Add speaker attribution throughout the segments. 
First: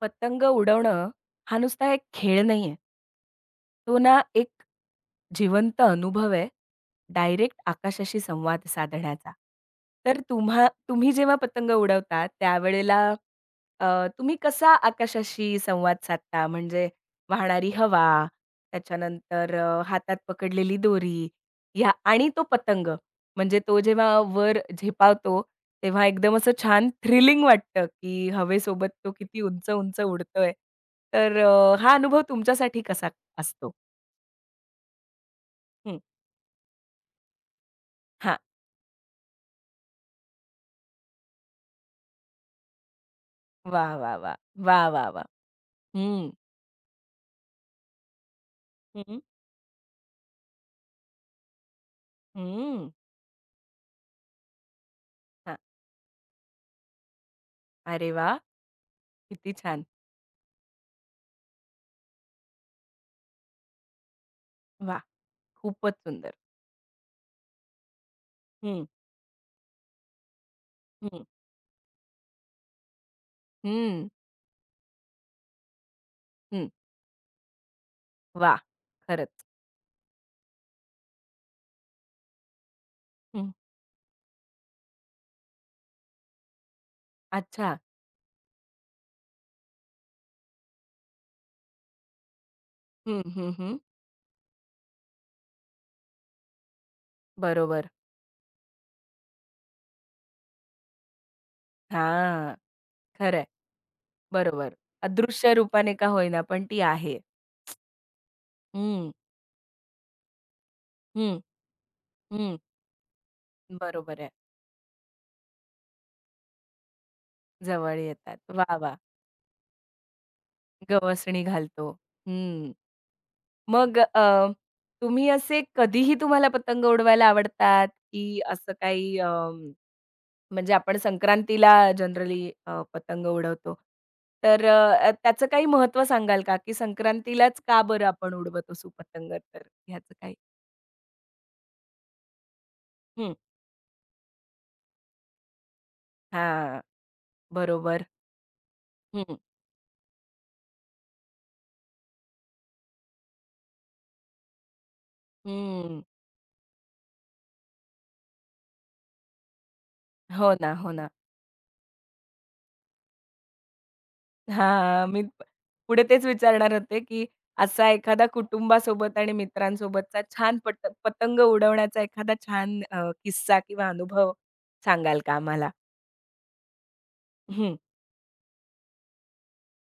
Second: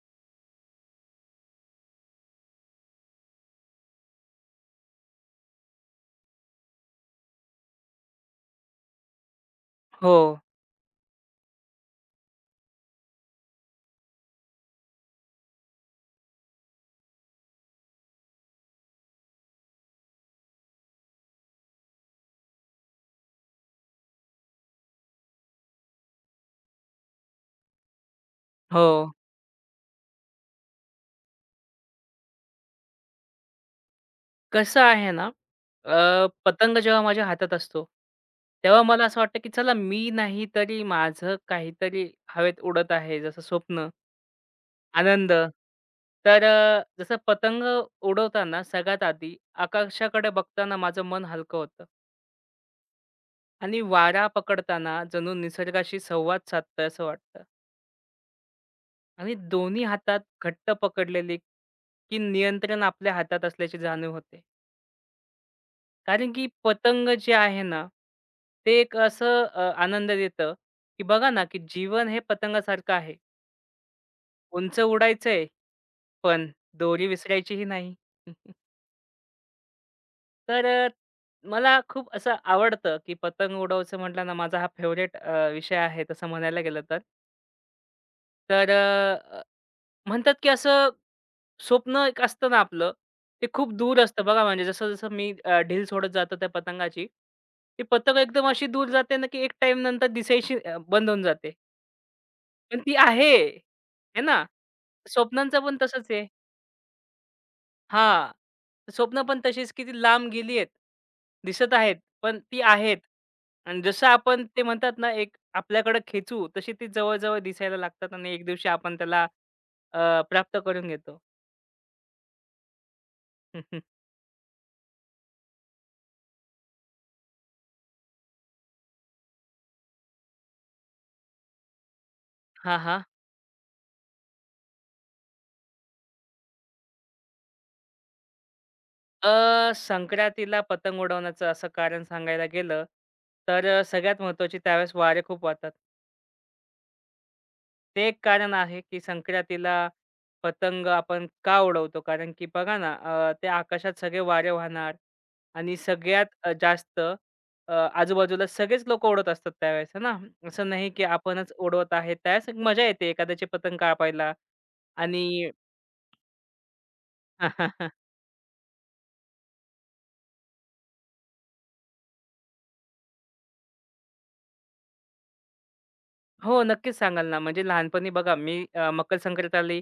Speaker 1: पतंग उडवणं हा नुसता एक खेळ नाहीये. तो ना एक जिवंत अनुभव आहे, डायरेक्ट आकाशाशी संवाद साधण्याचा.
Speaker 2: हो,
Speaker 1: तर तुम्ही जेव्हा पतंग उडवता त्यावेळेला तुम्ही कसा आकाशाशी संवाद साधता? म्हणजे वाहणारी हवा, त्याच्यानंतर हातात पकडलेली दोरी या आणि तो पतंग म्हणजे तो जेव्हा वर झेपावतो, तेव्हा एकदम असं छान थ्रिलिंग वाटतं, की
Speaker 2: हो.
Speaker 1: हवेसोबत तो किती उंच-उंच उडतोय. तर हा अनुभव तुमच्यासाठी कसा असतो?
Speaker 2: कसं आहे ना,
Speaker 1: हं,
Speaker 2: पतंग जेव्हा माझ्या हातात असतो,
Speaker 1: हां.
Speaker 2: तेव्हा मला असं वाटतं, की चला मी नाही तरी माझं काहीतरी हवेत उडत आहे, जसं स्वप्न,
Speaker 1: वाह, वाह, वाह! वाह, वाह, वाह!
Speaker 2: आनंद.
Speaker 1: हं,
Speaker 2: तर जसं पतंग उडवताना सगळ्यात
Speaker 1: हं,
Speaker 2: आधी आकाशाकडे बघताना माझं मन हलकं होतं
Speaker 1: हं.
Speaker 2: आणि वारा पकडताना जणू
Speaker 1: हां.
Speaker 2: निसर्गाशी संवाद साधतोय असं वाटतं
Speaker 1: अरे वाह!
Speaker 2: आणि
Speaker 1: किती
Speaker 2: दोन्ही
Speaker 1: छान.
Speaker 2: हातात घट्ट पकडलेली, की नियंत्रण आपल्या हातात असल्याची जाणीव होते.
Speaker 1: वाह! खूपच
Speaker 2: कारण
Speaker 1: सुंदर.
Speaker 2: की पतंग जे आहे ना, ते
Speaker 1: हं,
Speaker 2: एक असं आनंद देतं, की
Speaker 1: हं,
Speaker 2: बघा ना, की जीवन हे पतंगासारखं आहे.
Speaker 1: हं,
Speaker 2: उंच उडायचंय, पण
Speaker 1: हं.
Speaker 2: दोरी विसरायचीही नाही.
Speaker 1: वाह! खरंच.
Speaker 2: तर मला खूप असं आवडतं, की
Speaker 1: हं.
Speaker 2: पतंग उडवायचं म्हटलं ना, माझा हा फेव्हरेट विषय आहे तसं म्हणायला गेलं तर.
Speaker 1: अच्छा.
Speaker 2: तर म्हणतात की असं स्वप्न एक असतं ना आपलं,
Speaker 1: हं,
Speaker 2: ते
Speaker 1: हं,
Speaker 2: खूप
Speaker 1: हं.
Speaker 2: दूर असतं बघा म्हणजे जसं-जसं मी ढील सोडत जातो त्या पतंगाची, ती
Speaker 1: बरोबर.
Speaker 2: पतंग एकदम अशी दूर जाते ना, की एक टाइम नंतर दिसायची बंद होऊन जाते.
Speaker 1: हां,
Speaker 2: पण ती आहे,
Speaker 1: खरंय.
Speaker 2: है ना?
Speaker 1: बरोबर. अदृश्य
Speaker 2: स्वप्नांचं पण
Speaker 1: रूपाने
Speaker 2: तसंच
Speaker 1: का
Speaker 2: आहे.
Speaker 1: होईना, पण ती आहे.
Speaker 2: हां.
Speaker 1: हं,
Speaker 2: स्वप्न पण तशीच किती लांब गेली आहेत.
Speaker 1: हं,
Speaker 2: दिसत आहेत, पण
Speaker 1: हं.
Speaker 2: ती आहेत. आणि जसं
Speaker 1: बरोबर आहे.
Speaker 2: आपण ते म्हणतात ना, एक आपल्याकडे खेचू, तशी ती जवळ दिसायला
Speaker 1: जवळ
Speaker 2: लागतात आणि
Speaker 1: येतात.
Speaker 2: एक दिवशी
Speaker 1: वाह, वाह!
Speaker 2: आपण त्याला प्राप्त करून घेतो.
Speaker 1: गवसणी घालतो. हं. मग तुम्ही असे कधीही तुम्हाला पतंग उडवायला आवडतात, की असं काही म्हणजे आपण संक्रांतीला जनरली
Speaker 2: हां, हां.
Speaker 1: पतंग उडवतो. तर त्याचं काही महत्त्व सांगाल का, की संक्रांतीलाच का बरं आपण उडवत असू पतंग तर
Speaker 2: अ,
Speaker 1: ह्याचं काही?
Speaker 2: संक्रांतीला पतंग उडवण्याचं असं कारण सांगायला गेलं,
Speaker 1: हं.
Speaker 2: तर सगळ्यात महत्त्वाची त्यावेळेस वारे खूप वाहतात.
Speaker 1: हां. बरोबर.
Speaker 2: ते एक कारण आहे, की
Speaker 1: हं,
Speaker 2: संक्रांतीला पतंग आपण का उडवतो? कारण की बघा ना, त्या आकाशात सगळे वारे वाहणार आणि
Speaker 1: हं.
Speaker 2: सगळ्यात जास्त आजूबाजूला सगळेच लोकं उडवत असतात त्यावेळेस, आहे ना?
Speaker 1: हो
Speaker 2: असं
Speaker 1: ना,
Speaker 2: नाही,
Speaker 1: हो
Speaker 2: की
Speaker 1: ना.
Speaker 2: आपणच उडवत आहे. त्यावेळेस एक मजा येते एखाद्याची पतंग कापायला
Speaker 1: हां, मी
Speaker 2: आणि
Speaker 1: पुढे तेच विचारणार होते, की असा एखादा कुटुंबासोबत आणि मित्रांसोबतचा छान पट पतंग उडवण्याचा एखादा छान किस्सा किंवा अनुभव सांगाल का आम्हाला?
Speaker 2: हो, नक्कीच सांगाल ना. म्हणजे
Speaker 1: हं,
Speaker 2: लहानपणी बघा मी मकर संक्रांत आली,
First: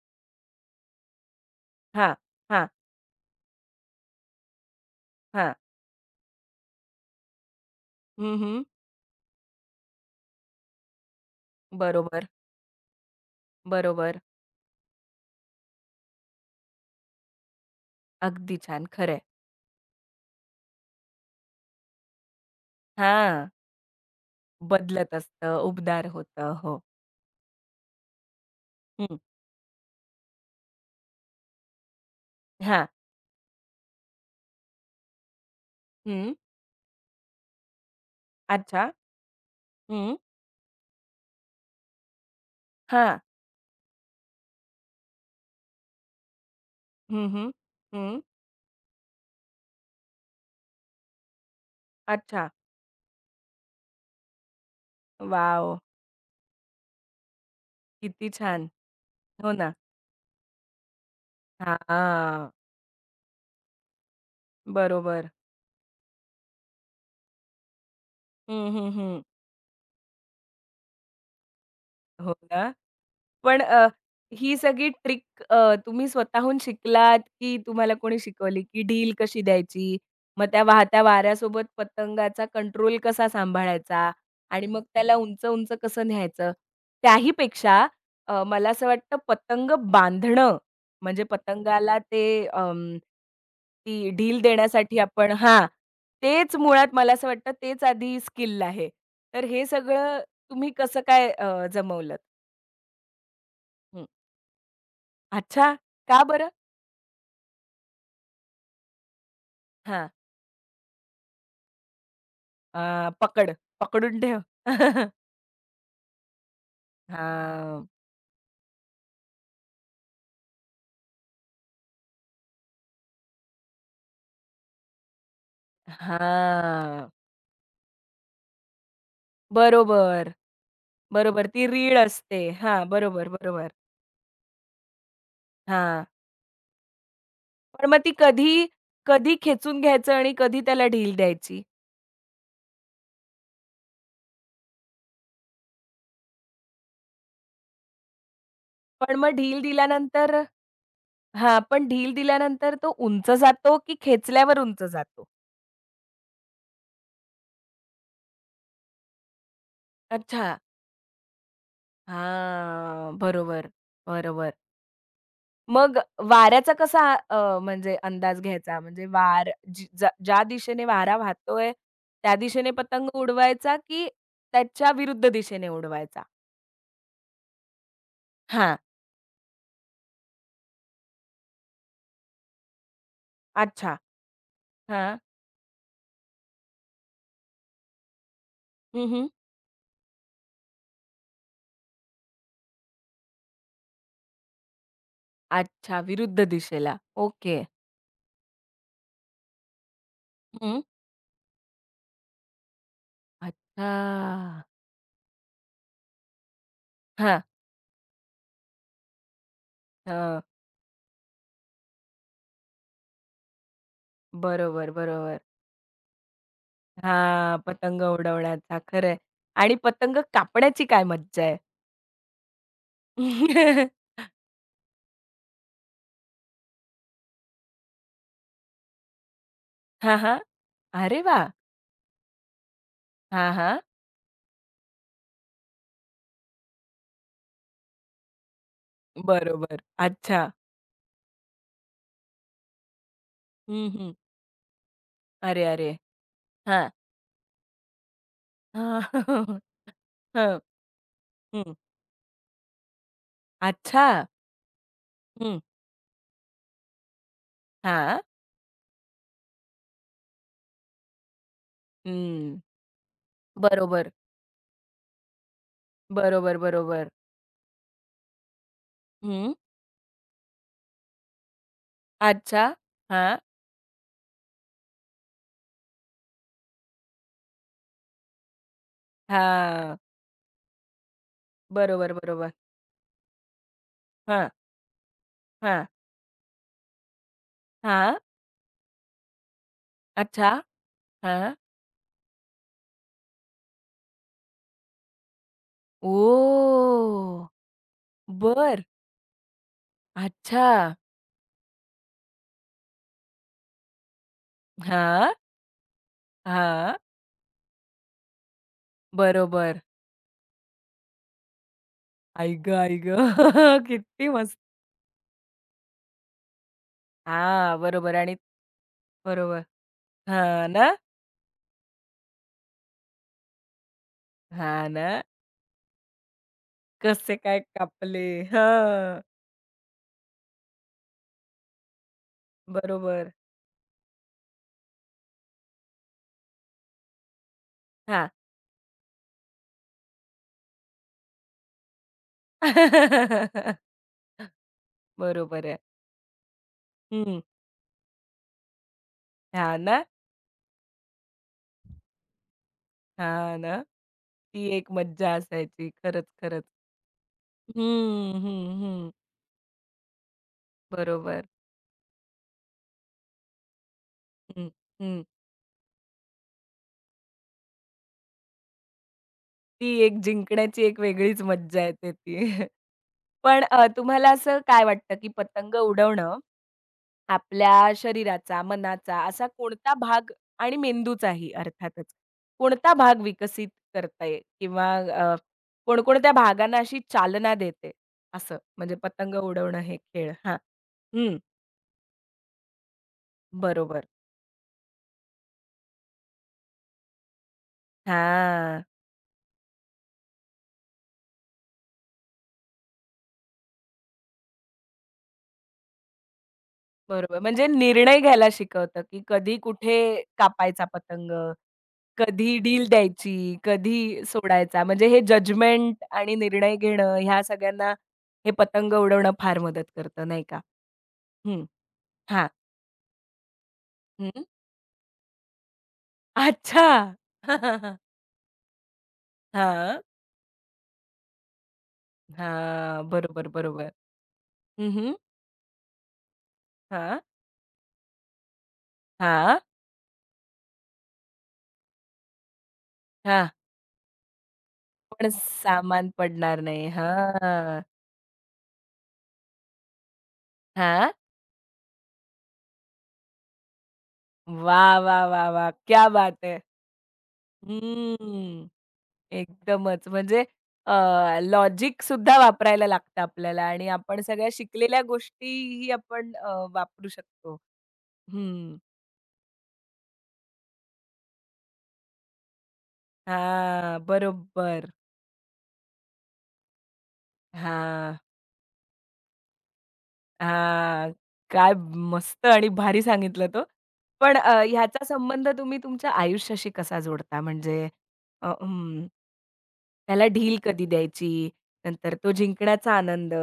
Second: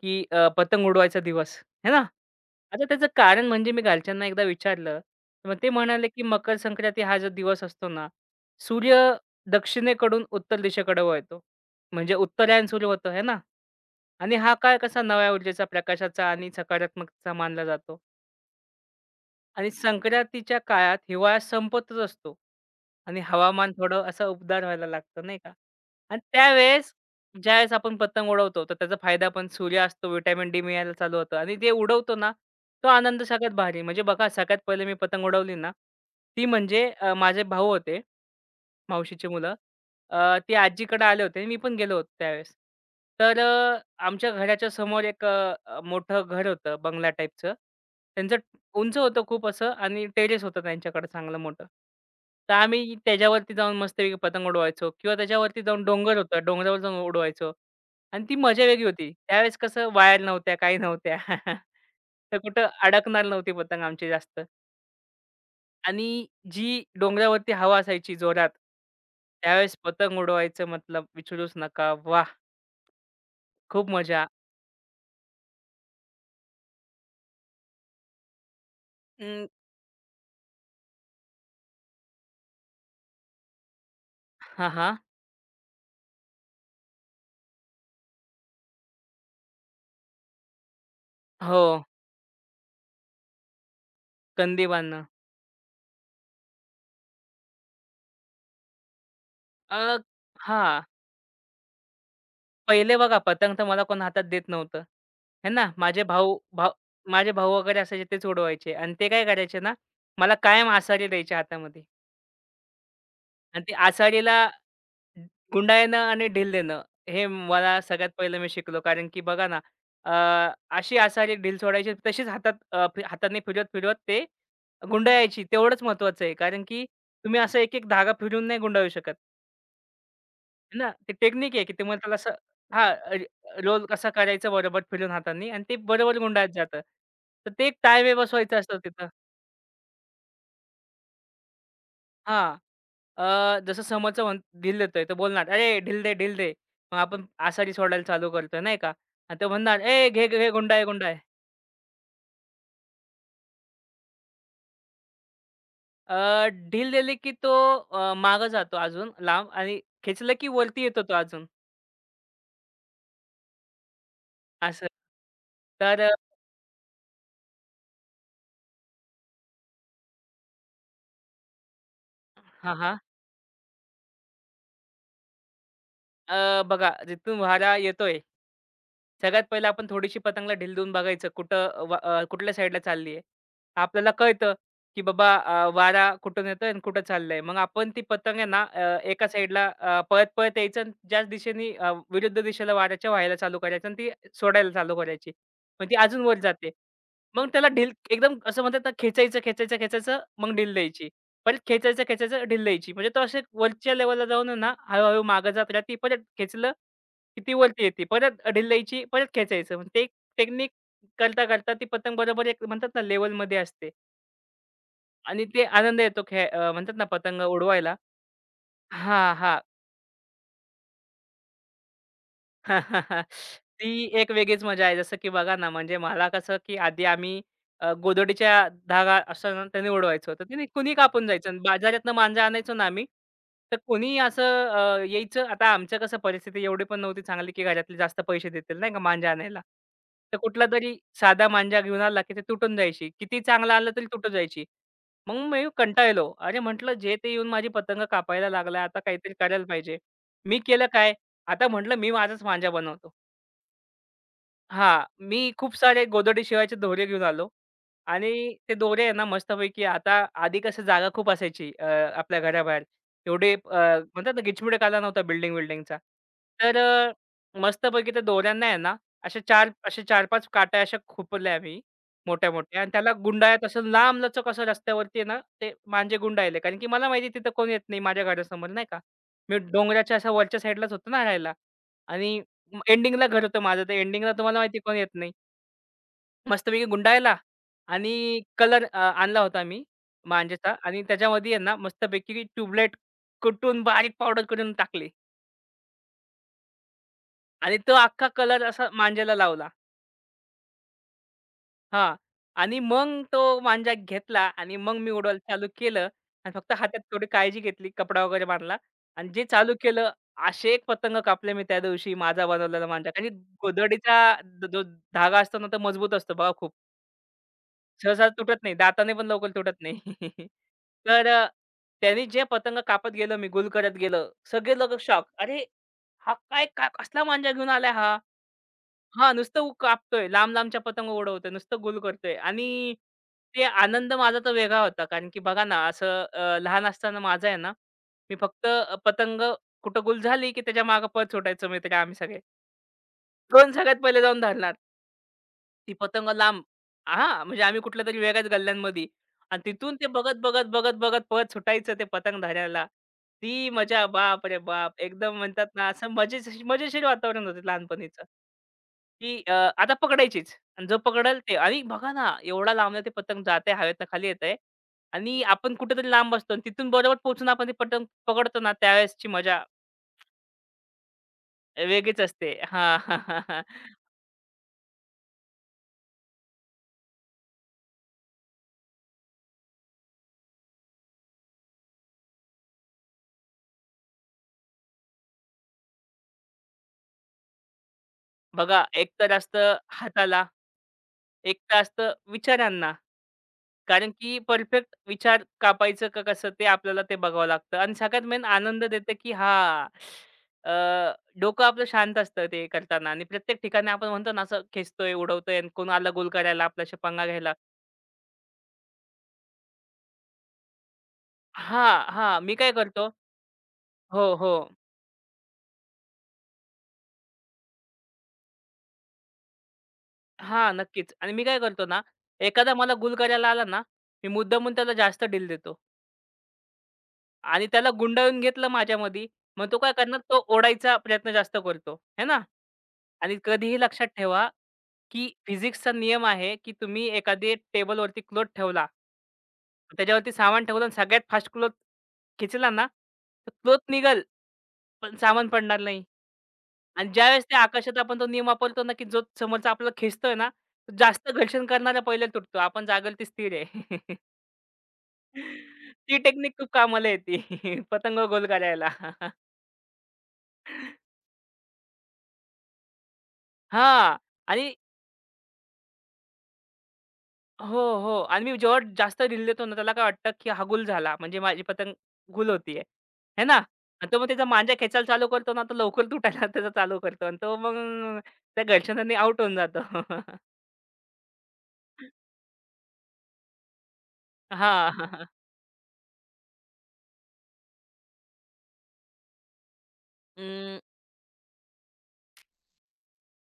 Speaker 2: की पतंग उडवायचा दिवस, है ना?
Speaker 1: हां, हां,
Speaker 2: आता त्याचं कारण म्हणजे मी घरच्यांना एकदा विचारलं,
Speaker 1: हां.
Speaker 2: मग ते म्हणाले, की मकर संक्रांती हा जो दिवस असतो ना,
Speaker 1: हं, हं.
Speaker 2: सूर्य दक्षिणेकडून उत्तर दिशेकडे वळतो. म्हणजे
Speaker 1: बरोबर,
Speaker 2: उत्तरायण सुरू होतं, है ना?
Speaker 1: बरोबर.
Speaker 2: आणि हा काळ कसा नव्या ऊर्जेचा, प्रकाशाचा आणि सकारात्मकतेचा मानला जातो.
Speaker 1: अगदी छान. खरंय.
Speaker 2: आणि संक्रांतीच्या काळात हिवाळा संपतच असतो आणि
Speaker 1: हां,
Speaker 2: हवामान थोडं असं उबदार व्हायला
Speaker 1: बदलत
Speaker 2: लागतं नाही का?
Speaker 1: असतं, उबदार
Speaker 2: आणि
Speaker 1: होतं. हो.
Speaker 2: त्यावेळेस ज्यावेळेस आपण पतंग उडवतो, तर त्याचा
Speaker 1: हं.
Speaker 2: फायदा पण सूर्य असतो, व्हिटॅमिन डी मिळायला चालू होतं आणि ते उडवतो ना,
Speaker 1: हां.
Speaker 2: तो आनंद सगळ्यात भारी. म्हणजे बघा सगळ्यात पहिले मी पतंग उडवली ना,
Speaker 1: हं.
Speaker 2: ती म्हणजे माझे भाऊ होते,
Speaker 1: अच्छा.
Speaker 2: मावशीची मुलं.
Speaker 1: हं.
Speaker 2: ते आजीकडे आले होते. मी पण गेलो होतो त्यावेळेस.
Speaker 1: हां.
Speaker 2: तर आमच्या घराच्या समोर एक मोठं घर होतं बंगला
Speaker 1: हं, हं.
Speaker 2: टाईपचं.
Speaker 1: हं.
Speaker 2: त्यांचं उंच होतं खूप असं आणि टेरेस होतं त्यांच्याकडे चांगलं मोठं.
Speaker 1: अच्छा.
Speaker 2: तर आम्ही त्याच्यावरती जाऊन मस्तपैकी पतंग उडवायचो किंवा त्याच्यावरती
Speaker 1: वॉव!
Speaker 2: जाऊन डोंगर होता, डोंगरावर जाऊन उडवायचो आणि
Speaker 1: किती
Speaker 2: ती मजा
Speaker 1: छान.
Speaker 2: वेगळी होती.
Speaker 1: हो
Speaker 2: त्यावेळेस
Speaker 1: ना.
Speaker 2: कसं वायर नव्हत्या, काही नव्हत्या. तर
Speaker 1: हां.
Speaker 2: कुठं अडकणार नव्हती पतंग आमची जास्त
Speaker 1: बरोबर.
Speaker 2: आणि जी डोंगरावरती हवा असायची जोरात,
Speaker 1: हं, हं, हं.
Speaker 2: त्यावेळेस पतंग उडवायचं मतलब विचारूच नका.
Speaker 1: हो
Speaker 2: वाह!
Speaker 1: ना? पण
Speaker 2: खूप मजा.
Speaker 1: ही सगळी ट्रिक तुम्ही स्वतःहून शिकलात, की तुम्हाला कोणी शिकवली? की ढील कशी
Speaker 2: अं,
Speaker 1: द्यायची? मग त्या वाहत्या वाऱ्यासोबत पतंगाचा कंट्रोल कसा सांभाळायचा? आणि
Speaker 2: हां,
Speaker 1: मग
Speaker 2: हां.
Speaker 1: त्याला उंच-उंच कसं न्यायचं? त्याही पेक्षा मला असं वाटतं पतंग बांधणं, म्हणजे
Speaker 2: हो,
Speaker 1: पतंगाला ते ती ढील
Speaker 2: कंदी
Speaker 1: देण्यासाठी
Speaker 2: बांधणं.
Speaker 1: आपण हां, तेच मुळात मला असं वाटतं तेच आधी स्किल आहे. तर हे
Speaker 2: अ,
Speaker 1: सगळं तुम्ही
Speaker 2: हां.
Speaker 1: कसं काय जमवलंत?
Speaker 2: पहिले बघा पतंग तर मला कोण हातात देत नव्हतं. हे ना,
Speaker 1: अच्छा, का बरं?
Speaker 2: माझे भाऊ वगैरे असायचे तेच उडवायचे आणि ते काय करायचे ना,
Speaker 1: हां.
Speaker 2: मला कायम आसारी द्यायच्या हातामध्ये
Speaker 1: अ, पकड,
Speaker 2: आणि ती
Speaker 1: पकडून ठेव.
Speaker 2: आसारीला गुंडाळणं आणि ढील देणं हे मला
Speaker 1: हां,
Speaker 2: सगळ्यात पहिलं मी शिकलो. कारण की बघा ना, अशी आसारी ढील सोडायची तशीच हातात अ, फि हाताने फिरवत-फिरवत ते गुंडाळायची तेवढंच महत्त्वाचं आहे. कारण की
Speaker 1: हां.
Speaker 2: तुम्ही असं एक-एक धागा फिरवून नाही गुंडाळू शकत.
Speaker 1: बरोबर,
Speaker 2: ना, ते
Speaker 1: बरोबर.
Speaker 2: टेक्निक
Speaker 1: ती
Speaker 2: आहे, की ते
Speaker 1: रीळ
Speaker 2: मग त्याला असं
Speaker 1: असते. हां,
Speaker 2: हां,
Speaker 1: बरोबर, बरोबर.
Speaker 2: रोल कसा करायचा बरोबर फिरून हातांनी आणि ते
Speaker 1: हां.
Speaker 2: बरोबर गुंडाळत जातं. तर ते एक
Speaker 1: पण मग ती
Speaker 2: टाळवे
Speaker 1: कधी,
Speaker 2: बसवायचं असतं तिथं.
Speaker 1: कधी खेचून घ्यायचं आणि कधी त्याला ढील द्यायची?
Speaker 2: हां. जसं समोरचा म्हण ढील देतोय, तर बोलणार, "अरे, ढील दे, ढील दे." मग आपण आसारी सोडायला चालू करतोय, नाही का?
Speaker 1: पण मग
Speaker 2: आणि तो
Speaker 1: ढील
Speaker 2: म्हणणार, "ए, घे,
Speaker 1: दिल्यानंतर?
Speaker 2: घे, गुंडाळं, गुंडाळं."
Speaker 1: हां, पण ढील दिल्यानंतर तो उंच जातो की खेचल्यावर उंच जातो?
Speaker 2: ढील दिली की तो मागं जातो अजून लांब आणि खेचलं की
Speaker 1: अच्छा.
Speaker 2: वरती येतो तो अजून,
Speaker 1: हां, बरोबर, बरोबर.
Speaker 2: असं.
Speaker 1: मग
Speaker 2: तर
Speaker 1: वाऱ्याचा कसा म्हणजे अंदाज घ्यायचा? म्हणजे वार जी ज ज्या दिशेने वारा वाहतोय, त्या दिशेने
Speaker 2: हां, हां.
Speaker 1: पतंग उडवायचा की त्याच्या विरुद्ध दिशेने उडवायचा?
Speaker 2: बघा, जिथून वारा येतोय
Speaker 1: हां.
Speaker 2: सगळ्यात पहिलं आपण थोडीशी पतंगला ढील देऊन बघायचं कुठं कुठल्या साईडला चालली आहे.
Speaker 1: अच्छा.
Speaker 2: आपल्याला कळतं, की
Speaker 1: हां.
Speaker 2: बाबा वारा कुठून येतोय आणि कुठं चाललंय. मग आपण ती पतंग आहे ना
Speaker 1: हं, हं.
Speaker 2: एका साईडला पळत-पळत यायचं आणि ज्याच दिशेने विरुद्ध दिशेला वाऱ्याच्या व्हायला चालू करायचं आणि ती सोडायला चालू करायची. पण ती
Speaker 1: अच्छा,
Speaker 2: अजून वर
Speaker 1: विरुद्ध
Speaker 2: जाते.
Speaker 1: दिशेला.
Speaker 2: मग
Speaker 1: ओके.
Speaker 2: त्याला ढील एकदम असं म्हणतात ना खेचायचं, खेचायचं, खेचायचं मग ढील
Speaker 1: हं.
Speaker 2: द्यायची. परत खेचायचं, खेचायचं ढील द्यायची. म्हणजे तो असे वरच्या लेवलला जाऊन आहे
Speaker 1: अच्छा.
Speaker 2: ना, हळू-हळू मागे जात राहते. परत खेचलं, की
Speaker 1: हां.
Speaker 2: ती वरती येते. परत ढील द्यायची, परत खेचायचं. मग ते
Speaker 1: हं.
Speaker 2: टेक्निक करता-करता ती पतंग बरोबर एक म्हणतात ना लेव्हलमध्ये असते
Speaker 1: बरोबर, बरोबर.
Speaker 2: आणि ते आनंद येतो म्हणतात ना पतंग
Speaker 1: हां,
Speaker 2: उडवायला.
Speaker 1: पतंग उडवण्याचा. खरंय.
Speaker 2: हां, हां.
Speaker 1: आणि पतंग कापण्याची काय मज्जा आहे.
Speaker 2: ती एक वेगळीच मजा आहे. जसं की बघा ना, म्हणजे मला कसं की आधी आम्ही गोदडीच्या धागा असतो ना, त्याने
Speaker 1: हां,
Speaker 2: उडवायचो.
Speaker 1: हां.
Speaker 2: तर त्याने कुणी
Speaker 1: अरे
Speaker 2: कापून जायचं
Speaker 1: वाह!
Speaker 2: आणि बाजारातनं मांजा आणायचो ना आम्ही,
Speaker 1: हां,
Speaker 2: तर
Speaker 1: हां.
Speaker 2: कुणी असं यायचं. आता आमच्या कसं परिस्थिती एवढी पण नव्हती चांगली, की घरातले जास्त पैसे देतील नाही का मांजा आणायला.
Speaker 1: बरोबर.
Speaker 2: तर
Speaker 1: अच्छा.
Speaker 2: कुठलातरी साधा मांजा घेऊन आला, की ते तुटून जायची. किती चांगला
Speaker 1: हं,
Speaker 2: आला तरी
Speaker 1: हं.
Speaker 2: तुटून जायची. मग
Speaker 1: अरे,
Speaker 2: मी
Speaker 1: अरे!
Speaker 2: कंटाळलो. अरे
Speaker 1: हां.
Speaker 2: म्हटलं, जे ते येऊन माझी पतंग कापायला लागला,
Speaker 1: हां.
Speaker 2: आता काहीतरी करायला पाहिजे. मी
Speaker 1: हं.
Speaker 2: केलं काय? आता
Speaker 1: हं.
Speaker 2: म्हटलं मी माझाच मांजा बनवतो.
Speaker 1: अच्छा.
Speaker 2: हां, मी
Speaker 1: हं.
Speaker 2: खूप सारे गोदडी शिवायचे दोरे घेऊन आलो
Speaker 1: हां.
Speaker 2: आणि ते दोरे आहे ना मस्तपैकी आता आधी कसं जागा खूप असायची आपल्या
Speaker 1: हं.
Speaker 2: घराबाहेर. एवढे
Speaker 1: बरोबर.
Speaker 2: म्हणतात ना गिचमिडक आला नव्हता बिल्डिंग-बिल्डिंगचा.
Speaker 1: बरोबर,
Speaker 2: तर
Speaker 1: बरोबर.
Speaker 2: मस्तपैकी त्या दोऱ्यांना आहे ना अशा
Speaker 1: हं.
Speaker 2: 4 अशा 4-5 काट्या अशा खुपरल्या मी
Speaker 1: अच्छा.
Speaker 2: मोठ्या-मोठ्या आणि त्याला
Speaker 1: हां.
Speaker 2: गुंडाळत असं लांबलचक असं रस्त्यावरती आहे ना ते मांजे गुंडाळले. कारण की मला माहिती तिथं कोण येत नाही माझ्या घरासमोर नाही का. मी
Speaker 1: हां.
Speaker 2: डोंगराच्या अशा वरच्या साईडलाच होतो ना राहायला
Speaker 1: बरोबर,
Speaker 2: आणि
Speaker 1: बरोबर.
Speaker 2: एंडिंगला घर होतं माझं ते एंडिंगला
Speaker 1: हां,
Speaker 2: तुम्हाला माहिती आहे कोण येत नाही.
Speaker 1: हां.
Speaker 2: मस्तपैकी गुंडाळला आणि
Speaker 1: हां.
Speaker 2: कलर आणला होता मी
Speaker 1: अच्छा.
Speaker 2: मांजेचा आणि त्याच्यामध्ये
Speaker 1: हां.
Speaker 2: आहे ना मस्तपैकी ट्यूबलाईट कुटून बारीक पावडर करून टाकली
Speaker 1: ओह!
Speaker 2: आणि तो अख्खा कलर
Speaker 1: बरं.
Speaker 2: असा मांजेला लावला.
Speaker 1: अच्छा.
Speaker 2: हां आणि मग तो मांजा घेतला आणि मग मी
Speaker 1: हां.
Speaker 2: उडवायला चालू केलं आणि फक्त
Speaker 1: हां.
Speaker 2: हातात थोडी काळजी घेतली, कपडा वगैरे बांधला आणि जे चालू
Speaker 1: बरोबर.
Speaker 2: केलं असे एक पतंग कापले मी त्या दिवशी माझा
Speaker 1: आई गं!
Speaker 2: बनवलेला
Speaker 1: आई
Speaker 2: मांजा. कारण
Speaker 1: गं!
Speaker 2: की
Speaker 1: किती
Speaker 2: गोधडीचा
Speaker 1: मस्त.
Speaker 2: जो धागा असतो ना तो मजबूत असतो बघा खूप.
Speaker 1: हां. बरोबर
Speaker 2: सहसा
Speaker 1: आणि
Speaker 2: तुटत नाही. दाताने पण लवकर
Speaker 1: बरोबर.
Speaker 2: तुटत नाही.
Speaker 1: हां ना?
Speaker 2: तर त्यांनी जे पतंग कापत गेलं, मी गुल करत गेलं. सगळे
Speaker 1: हां
Speaker 2: लोकं
Speaker 1: ना?
Speaker 2: शॉक. अरे, हा काय का कसला
Speaker 1: कसे
Speaker 2: मांजा
Speaker 1: काय
Speaker 2: घेऊन आलाय हा?
Speaker 1: कापले? हां,
Speaker 2: हां, नुसतं कापतोय. लांब-लांबच्या पतंग उडवतोय. नुसतं गुल करतोय आणि
Speaker 1: बरोबर.
Speaker 2: ते आनंद माझा तर वेगळा होता. कारण की बघा ना, असं लहान असताना माझा आहे ना,
Speaker 1: हां.
Speaker 2: मी फक्त पतंग कुठं गुल झाली, की त्याच्या मागे पळ सुटायचो मित्र आम्ही सगळे. कोण सगळ्यात पहिले जाऊन धरणार?
Speaker 1: बरोबर आहे.
Speaker 2: ती पतंग लांब
Speaker 1: हं.
Speaker 2: हां, म्हणजे आम्ही कुठल्यातरी वेगळ्याच गल्ल्यांमध्ये आणि
Speaker 1: हां
Speaker 2: तिथून
Speaker 1: ना,
Speaker 2: ते बघत, बघत, बघत, बघत पळत सुटायचं ते पतंग धरायला.
Speaker 1: हां
Speaker 2: ती
Speaker 1: ना.
Speaker 2: मजा बाप रे
Speaker 1: ती एक
Speaker 2: बाप!
Speaker 1: मज्जा
Speaker 2: एकदम म्हणतात ना
Speaker 1: असायची.
Speaker 2: असं
Speaker 1: खरंच,
Speaker 2: मजेशीर
Speaker 1: खरंच.
Speaker 2: मजेशीर वातावरण होतं लहानपणीचं,
Speaker 1: हं, हं, हं.
Speaker 2: की आता पकडायचीच आणि जो पकडेल
Speaker 1: बरोबर.
Speaker 2: ते आणि बघा ना एवढ्या लांबनं ते पतंग जातंय हवेतनं खाली येतंय
Speaker 1: हं, हं.
Speaker 2: आणि आपण कुठेतरी लांब असतो आणि तिथून बरोबर पोहचून आपण ते पतंग पकडतो ना त्यावेळेसची मजा
Speaker 1: ती एक जिंकण्याची एक वेगळीच मज्जा येते
Speaker 2: वेगळीच
Speaker 1: ती.
Speaker 2: असते. हां.
Speaker 1: पण तुम्हाला असं काय वाटतं, की पतंग उडवणं आपल्या शरीराचा, मनाचा असा कोणता भाग आणि मेंदूचाही अर्थातच, कोणता भाग विकसित करते किंवा कोणकोणत्या भागांना अशी चालना देते? असं
Speaker 2: बघा
Speaker 1: म्हणजे
Speaker 2: एक तर
Speaker 1: पतंग
Speaker 2: असतं
Speaker 1: उडवणं हे खेळ.
Speaker 2: हाताला,
Speaker 1: हां. हं.
Speaker 2: एक तर असतं विचारांना.
Speaker 1: बरोबर.
Speaker 2: कारण की परफेक्ट विचार कापायचं का कसं ते आपल्याला ते बघावं लागतं आणि सगळ्यात मेन
Speaker 1: हां.
Speaker 2: आनंद देतं की हां, अ, डोकं आपलं शांत असतं ते करताना आणि प्रत्येक ठिकाणी आपण म्हणतो ना असं खेचतोय, उडवतोय आणि कोण आला गोल करायला आपल्याशी पंगा
Speaker 1: बरोबर.
Speaker 2: घ्यायला.
Speaker 1: म्हणजे निर्णय घ्यायला शिकवतं, की कधी कुठे कापायचा पतंग
Speaker 2: हां, हां. मी
Speaker 1: कधी
Speaker 2: काय
Speaker 1: डील
Speaker 2: करतो
Speaker 1: द्यायची, कधी
Speaker 2: हो, हो.
Speaker 1: सोडायचा. म्हणजे हे जजमेंट आणि निर्णय घेणं ह्या सगळ्यांना हे पतंग उडवणं फार मदत करतं, नाही का?
Speaker 2: हां, नक्कीच. आणि मी काय
Speaker 1: हं.
Speaker 2: करतो ना,
Speaker 1: हां.
Speaker 2: एखादा मला गुल करायला आला ना, मी
Speaker 1: हं.
Speaker 2: मुद्दामून त्याला जास्त डील देतो
Speaker 1: अच्छा.
Speaker 2: आणि त्याला गुंडाळून घेतलं माझ्यामध्ये. मग तो काय
Speaker 1: हां.
Speaker 2: करणार, तो ओढायचा प्रयत्न जास्त करतो, है ना?
Speaker 1: हां.
Speaker 2: आणि
Speaker 1: बरोबर,
Speaker 2: कधीही
Speaker 1: बरोबर.
Speaker 2: लक्षात ठेवा
Speaker 1: हं, हं.
Speaker 2: की फिजिक्सचा नियम आहे, की तुम्ही
Speaker 1: हां.
Speaker 2: एखादी टेबलवरती क्लॉथ ठेवला.
Speaker 1: हां.
Speaker 2: त्याच्यावरती सामान ठेवलं आणि सगळ्यात फास्ट क्लॉथ खेचला ना,
Speaker 1: हां.
Speaker 2: तर क्लॉथ निघेल, पण
Speaker 1: पण
Speaker 2: सामान पडणार नाही.
Speaker 1: सामान पडणार नाही.
Speaker 2: आणि ज्यावेळेस त्या
Speaker 1: हां.
Speaker 2: आकाशात आपण तो नियम वापरतो ना, की जो समोरचा आपल्याला खेचतोय ना, तो
Speaker 1: हां.
Speaker 2: जास्त घर्षण करणारा पहिला तुटतो. आपण जागेल ती स्थिर आहे.
Speaker 1: वाह, वाह, वाह, वाह! क्या
Speaker 2: ती
Speaker 1: बात
Speaker 2: टेक्निक
Speaker 1: है!
Speaker 2: खूप कामाला येते. पतंग गोल
Speaker 1: हम्म.
Speaker 2: करायला.
Speaker 1: एकदमच. म्हणजे लॉजिक सुद्धा वापरायला लागतं आपल्याला आणि
Speaker 2: हां.
Speaker 1: आपण सगळ्या
Speaker 2: आणि
Speaker 1: शिकलेल्या गोष्टीही आपण वापरू शकतो.
Speaker 2: हो, हो. आणि मी
Speaker 1: हं.
Speaker 2: जेव्हा जास्त रील देतो ना, त्याला काय वाटतं, की हा गुल झाला. म्हणजे माझी पतंग गुल होतीये. है ना?
Speaker 1: हां,
Speaker 2: आणि तो मग त्याचा मांजा
Speaker 1: बरोबर.
Speaker 2: खेचायला चालू करतो ना, तर लवकर तुटायला त्याचा चालू करतो आणि तो मग
Speaker 1: हां.
Speaker 2: त्या घर्षणाने आउट होऊन जातो.
Speaker 1: हां, काय मस्त आणि भारी सांगितलं तो. पण ह्याचा
Speaker 2: हां.
Speaker 1: संबंध तुम्ही तुमच्या आयुष्याशी कसा जोडता? म्हणजे अ, अं, त्याला ढील
Speaker 2: अं,
Speaker 1: कधी द्यायची? नंतर तो जिंकण्याचा आनंद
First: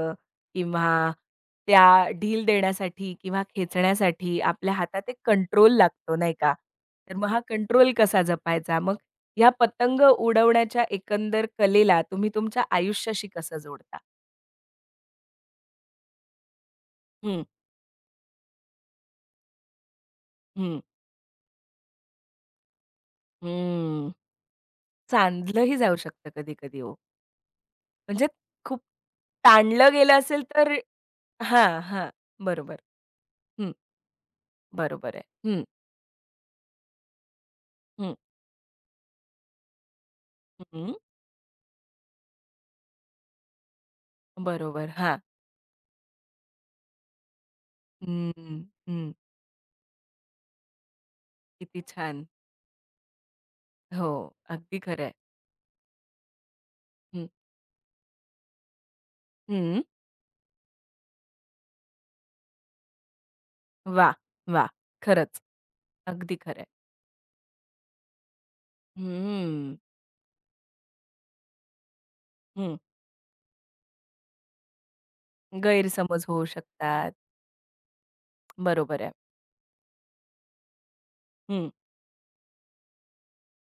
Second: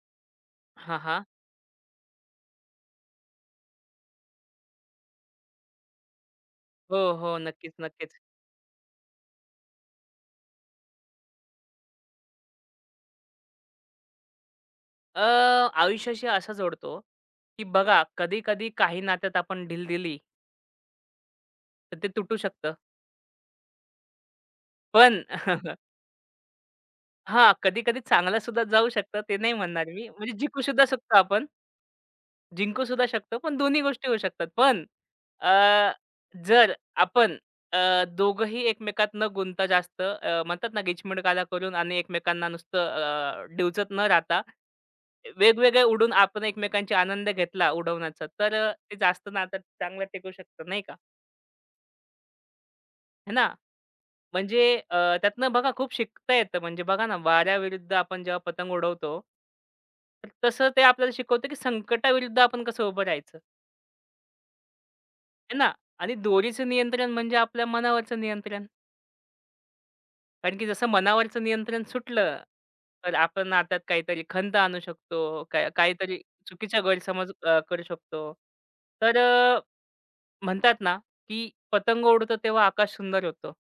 Speaker 2: हां,
Speaker 1: किंवा
Speaker 2: हां.
Speaker 1: त्या ढील देण्यासाठी किंवा खेचण्यासाठी आपल्या हातात एक कंट्रोल लागतो, नाही का?
Speaker 2: हो,
Speaker 1: तर मग
Speaker 2: हो.
Speaker 1: हा
Speaker 2: नक्कीच,
Speaker 1: कंट्रोल
Speaker 2: नक्कीच.
Speaker 1: कसा जपायचा? मग ह्या पतंग उडवण्याच्या एकंदर कलेला तुम्ही तुमच्या आयुष्याशी कसं जोडता?
Speaker 2: अ, आयुष्याशी असं जोडतो,
Speaker 1: हं,
Speaker 2: की बघा कधी-कधी काही नात्यात आपण ढील दिली,
Speaker 1: हं,
Speaker 2: तर ते तुटू शकतं.
Speaker 1: हं.
Speaker 2: पण
Speaker 1: सांधलंही जाऊ शकतं कधी-कधी हो.
Speaker 2: हां, कधी-कधी
Speaker 1: म्हणजे
Speaker 2: चांगलं सुद्धा
Speaker 1: खूप
Speaker 2: जाऊ शकतं, ते नाही म्हणणार
Speaker 1: ताणलं
Speaker 2: मी.
Speaker 1: गेलं
Speaker 2: म्हणजे
Speaker 1: असेल
Speaker 2: जिंकू
Speaker 1: तर
Speaker 2: सुद्धा शकतो आपण.
Speaker 1: हां, हां. बरोबर.
Speaker 2: जिंकू सुद्धा शकतो, पण
Speaker 1: हं.
Speaker 2: दोन्ही गोष्टी होऊ शकतात. पण
Speaker 1: बरोबर आहे. हं,
Speaker 2: अ, जर आपण अ,
Speaker 1: हं,
Speaker 2: दोघंही एकमेकात न गुंता जास्त म्हणतात ना
Speaker 1: हं.
Speaker 2: गिचमिडकाला करून आणि एकमेकांना नुसतं डिवचत न राहता,
Speaker 1: बरोबर. हां.
Speaker 2: वेगवेगळे उडून आपण एकमेकांचा आनंद घेतला उडवण्याचा,
Speaker 1: हं,
Speaker 2: तर ते
Speaker 1: हं.
Speaker 2: जास्त नातं चांगलं टिकू शकतं नाही का?
Speaker 1: किती छान.
Speaker 2: है ना?
Speaker 1: हो,
Speaker 2: म्हणजे
Speaker 1: अगदी
Speaker 2: अ,
Speaker 1: खरं आहे.
Speaker 2: त्यातनं बघा खूप शिकता येतं. म्हणजे बघा ना
Speaker 1: हं,
Speaker 2: वाऱ्याविरुद्ध आपण जेव्हा पतंग उडवतो,
Speaker 1: हं.
Speaker 2: तर तसं ते आपल्याला शिकवतं की संकटाविरुद्ध आपण कसं उभं राहायचं.
Speaker 1: वाह! वाह! खरंच.
Speaker 2: आहे ना. आणि
Speaker 1: अगदी खरं आहे.
Speaker 2: दोरीचं नियंत्रण म्हणजे आपल्या मनावरचं नियंत्रण.
Speaker 1: हं,
Speaker 2: कारण की जसं मनावरचं नियंत्रण सुटलं,
Speaker 1: हं.
Speaker 2: तर आपण नात्यात काहीतरी खंत आणू शकतो, काय काहीतरी
Speaker 1: गैरसमज होऊ
Speaker 2: चुकीचा
Speaker 1: शकतात.
Speaker 2: गैरसमज करू शकतो.
Speaker 1: बरोबर आहे.
Speaker 2: तर म्हणतात ना, की
Speaker 1: हं,
Speaker 2: पतंग उडतो तेव्हा आकाश सुंदर होतं.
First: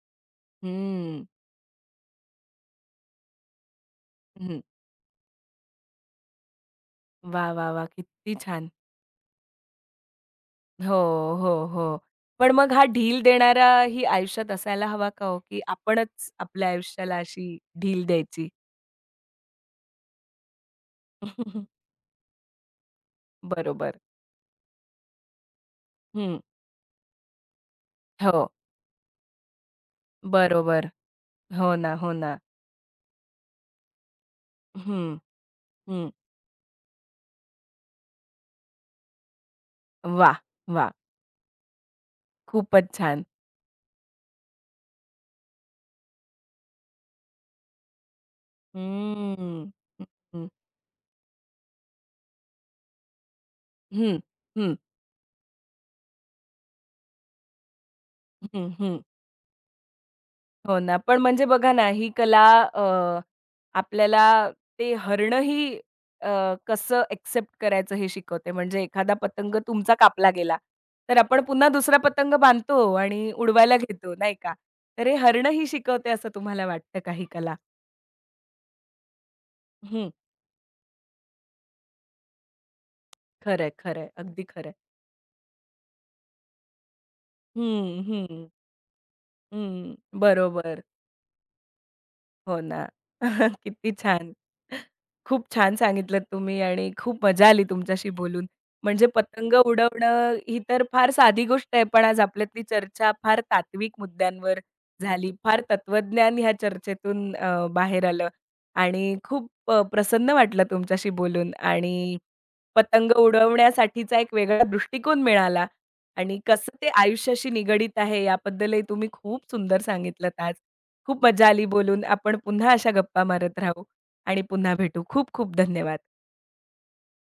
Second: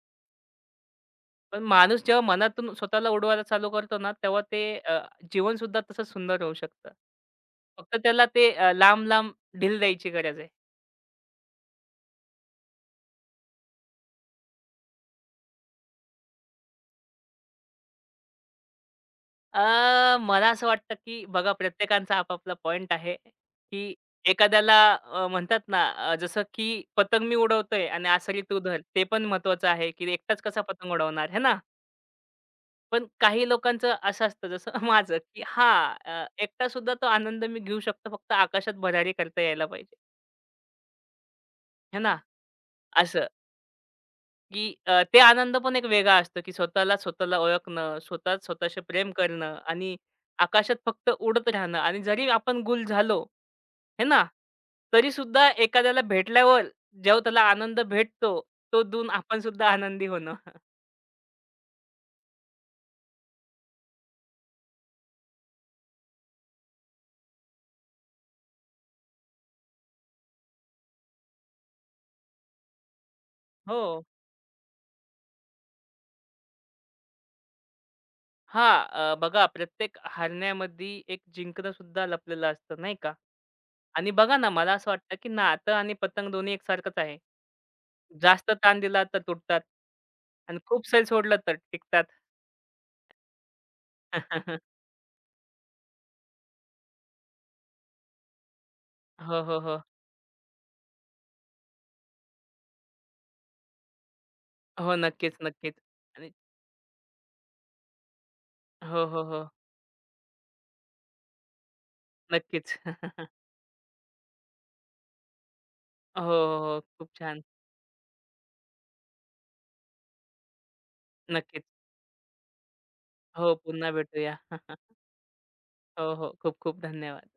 Speaker 1: हं,
Speaker 2: पण माणूस जेव्हा मनातून स्वतःला उडवायला चालू करतो ना, तेव्हा
Speaker 1: हं.
Speaker 2: ते जीवनसुद्धा तसंच सुंदर होऊ शकतं.
Speaker 1: वाह, वाह, वाह!
Speaker 2: फक्त त्याला
Speaker 1: किती
Speaker 2: ते
Speaker 1: छान.
Speaker 2: लांब-लांब ढील द्यायची गरज आहे.
Speaker 1: हो, हो, हो. पण मग हा ढील देणारा ही आयुष्यात असायला हवा का हो, की आपणच आपल्या आयुष्याला अशी ढील द्यायची?
Speaker 2: मला असं वाटतं, की बघा प्रत्येकाचा आपापला पॉइंट आहे, की
Speaker 1: बरोबर.
Speaker 2: एखाद्याला म्हणतात ना,
Speaker 1: हं.
Speaker 2: जसं की पतंग मी उडवतोय आणि आसरी
Speaker 1: हो.
Speaker 2: तू धर, ते पण महत्त्वाचं आहे, की एकटाच कसा
Speaker 1: बरोबर.
Speaker 2: पतंग उडवणार, है ना?
Speaker 1: हो ना, हो ना.
Speaker 2: पण काही लोकांचं असं असतं जसं
Speaker 1: हं,
Speaker 2: माझं, की हां,
Speaker 1: हं.
Speaker 2: एकटासुद्धा तो आनंद मी घेऊ शकतो, फक्त आकाशात भरारी करता यायला पाहिजे,
Speaker 1: वाह! वाह!
Speaker 2: है ना?
Speaker 1: खूपच छान.
Speaker 2: असं. की ते आनंद पण एक वेगळा असतो, की स्वतःला स्वतःला ओळखणं, स्वतः स्वतःशी प्रेम करणं
Speaker 1: हम्म.
Speaker 2: आणि
Speaker 1: हं, हं.
Speaker 2: आकाशात फक्त उडत राहणं आणि जरी आपण गुल झालो, हे
Speaker 1: हं,
Speaker 2: ना?
Speaker 1: हं,
Speaker 2: तरी तरीसुद्धा एखाद्याला भेटल्यावर जेव्हा त्याला आनंद भेटतो, तो
Speaker 1: हं,
Speaker 2: देऊन आपण सुद्धा आनंदी होणं.
Speaker 1: हो ना. पण म्हणजे बघा ना, ही कला अ, आपल्याला ते हरणंही अ, कसं एक्सेप्ट करायचं हे शिकवते. म्हणजे एखादा पतंग तुमचा कापला गेला, तर आपण पुन्हा दुसरा पतंग बांधतो आणि उडवायला
Speaker 2: हो.
Speaker 1: घेतो, नाही का? तर हे हरणं ही शिकवते असं तुम्हाला वाटतं का ही कला?
Speaker 2: हां, बघा प्रत्येक
Speaker 1: हं.
Speaker 2: हारण्यामध्ये एक जिंकणं सुद्धा लपलेलं असतं, नाही का?
Speaker 1: खरंय, खरंय.
Speaker 2: आणि बघा
Speaker 1: अगदी
Speaker 2: ना,
Speaker 1: खरंय.
Speaker 2: मला असं वाटतं, की नातं आणि पतंग दोन्ही एकसारखंच आहे.
Speaker 1: हं, हं,
Speaker 2: जास्त ताण दिला तर तुटतात
Speaker 1: हं.
Speaker 2: आणि
Speaker 1: बरोबर.
Speaker 2: खूप सैल सोडलं तर टिकतात.
Speaker 1: हो ना. किती छान. खूप छान सांगितलत तुम्ही आणि खूप मजा आली तुमच्याशी बोलून. म्हणजे
Speaker 2: हो,
Speaker 1: पतंग
Speaker 2: हो, हो.
Speaker 1: उडवणं ही तर फार साधी गोष्ट आहे, पण आज आपल्यातली चर्चा फार तात्विक मुद्द्यांवर
Speaker 2: हो,
Speaker 1: झाली.
Speaker 2: नक्कीच,
Speaker 1: फार
Speaker 2: नक्कीच. आणि
Speaker 1: तत्वज्ञान ह्या चर्चेतून बाहेर आलं
Speaker 2: हो,
Speaker 1: आणि
Speaker 2: हो, हो.
Speaker 1: खूप प्रसन्न वाटलं तुमच्याशी बोलून आणि
Speaker 2: नक्कीच.
Speaker 1: पतंग उडवण्यासाठीचा एक वेगळा दृष्टिकोन मिळाला
Speaker 2: हो,
Speaker 1: आणि
Speaker 2: हो,
Speaker 1: कसं
Speaker 2: हो.
Speaker 1: ते
Speaker 2: खूप छान.
Speaker 1: आयुष्याशी निगडीत आहे याबद्दलही तुम्ही खूप सुंदर सांगितलत आज. खूप मजा
Speaker 2: नक्कीच.
Speaker 1: आली बोलून. आपण पुन्हा अशा गप्पा
Speaker 2: हो,
Speaker 1: मारत राहू
Speaker 2: पुन्हा भेटूया.
Speaker 1: आणि पुन्हा भेटू. खूप खूप धन्यवाद.
Speaker 2: हो, हो. खूप खूप धन्यवाद.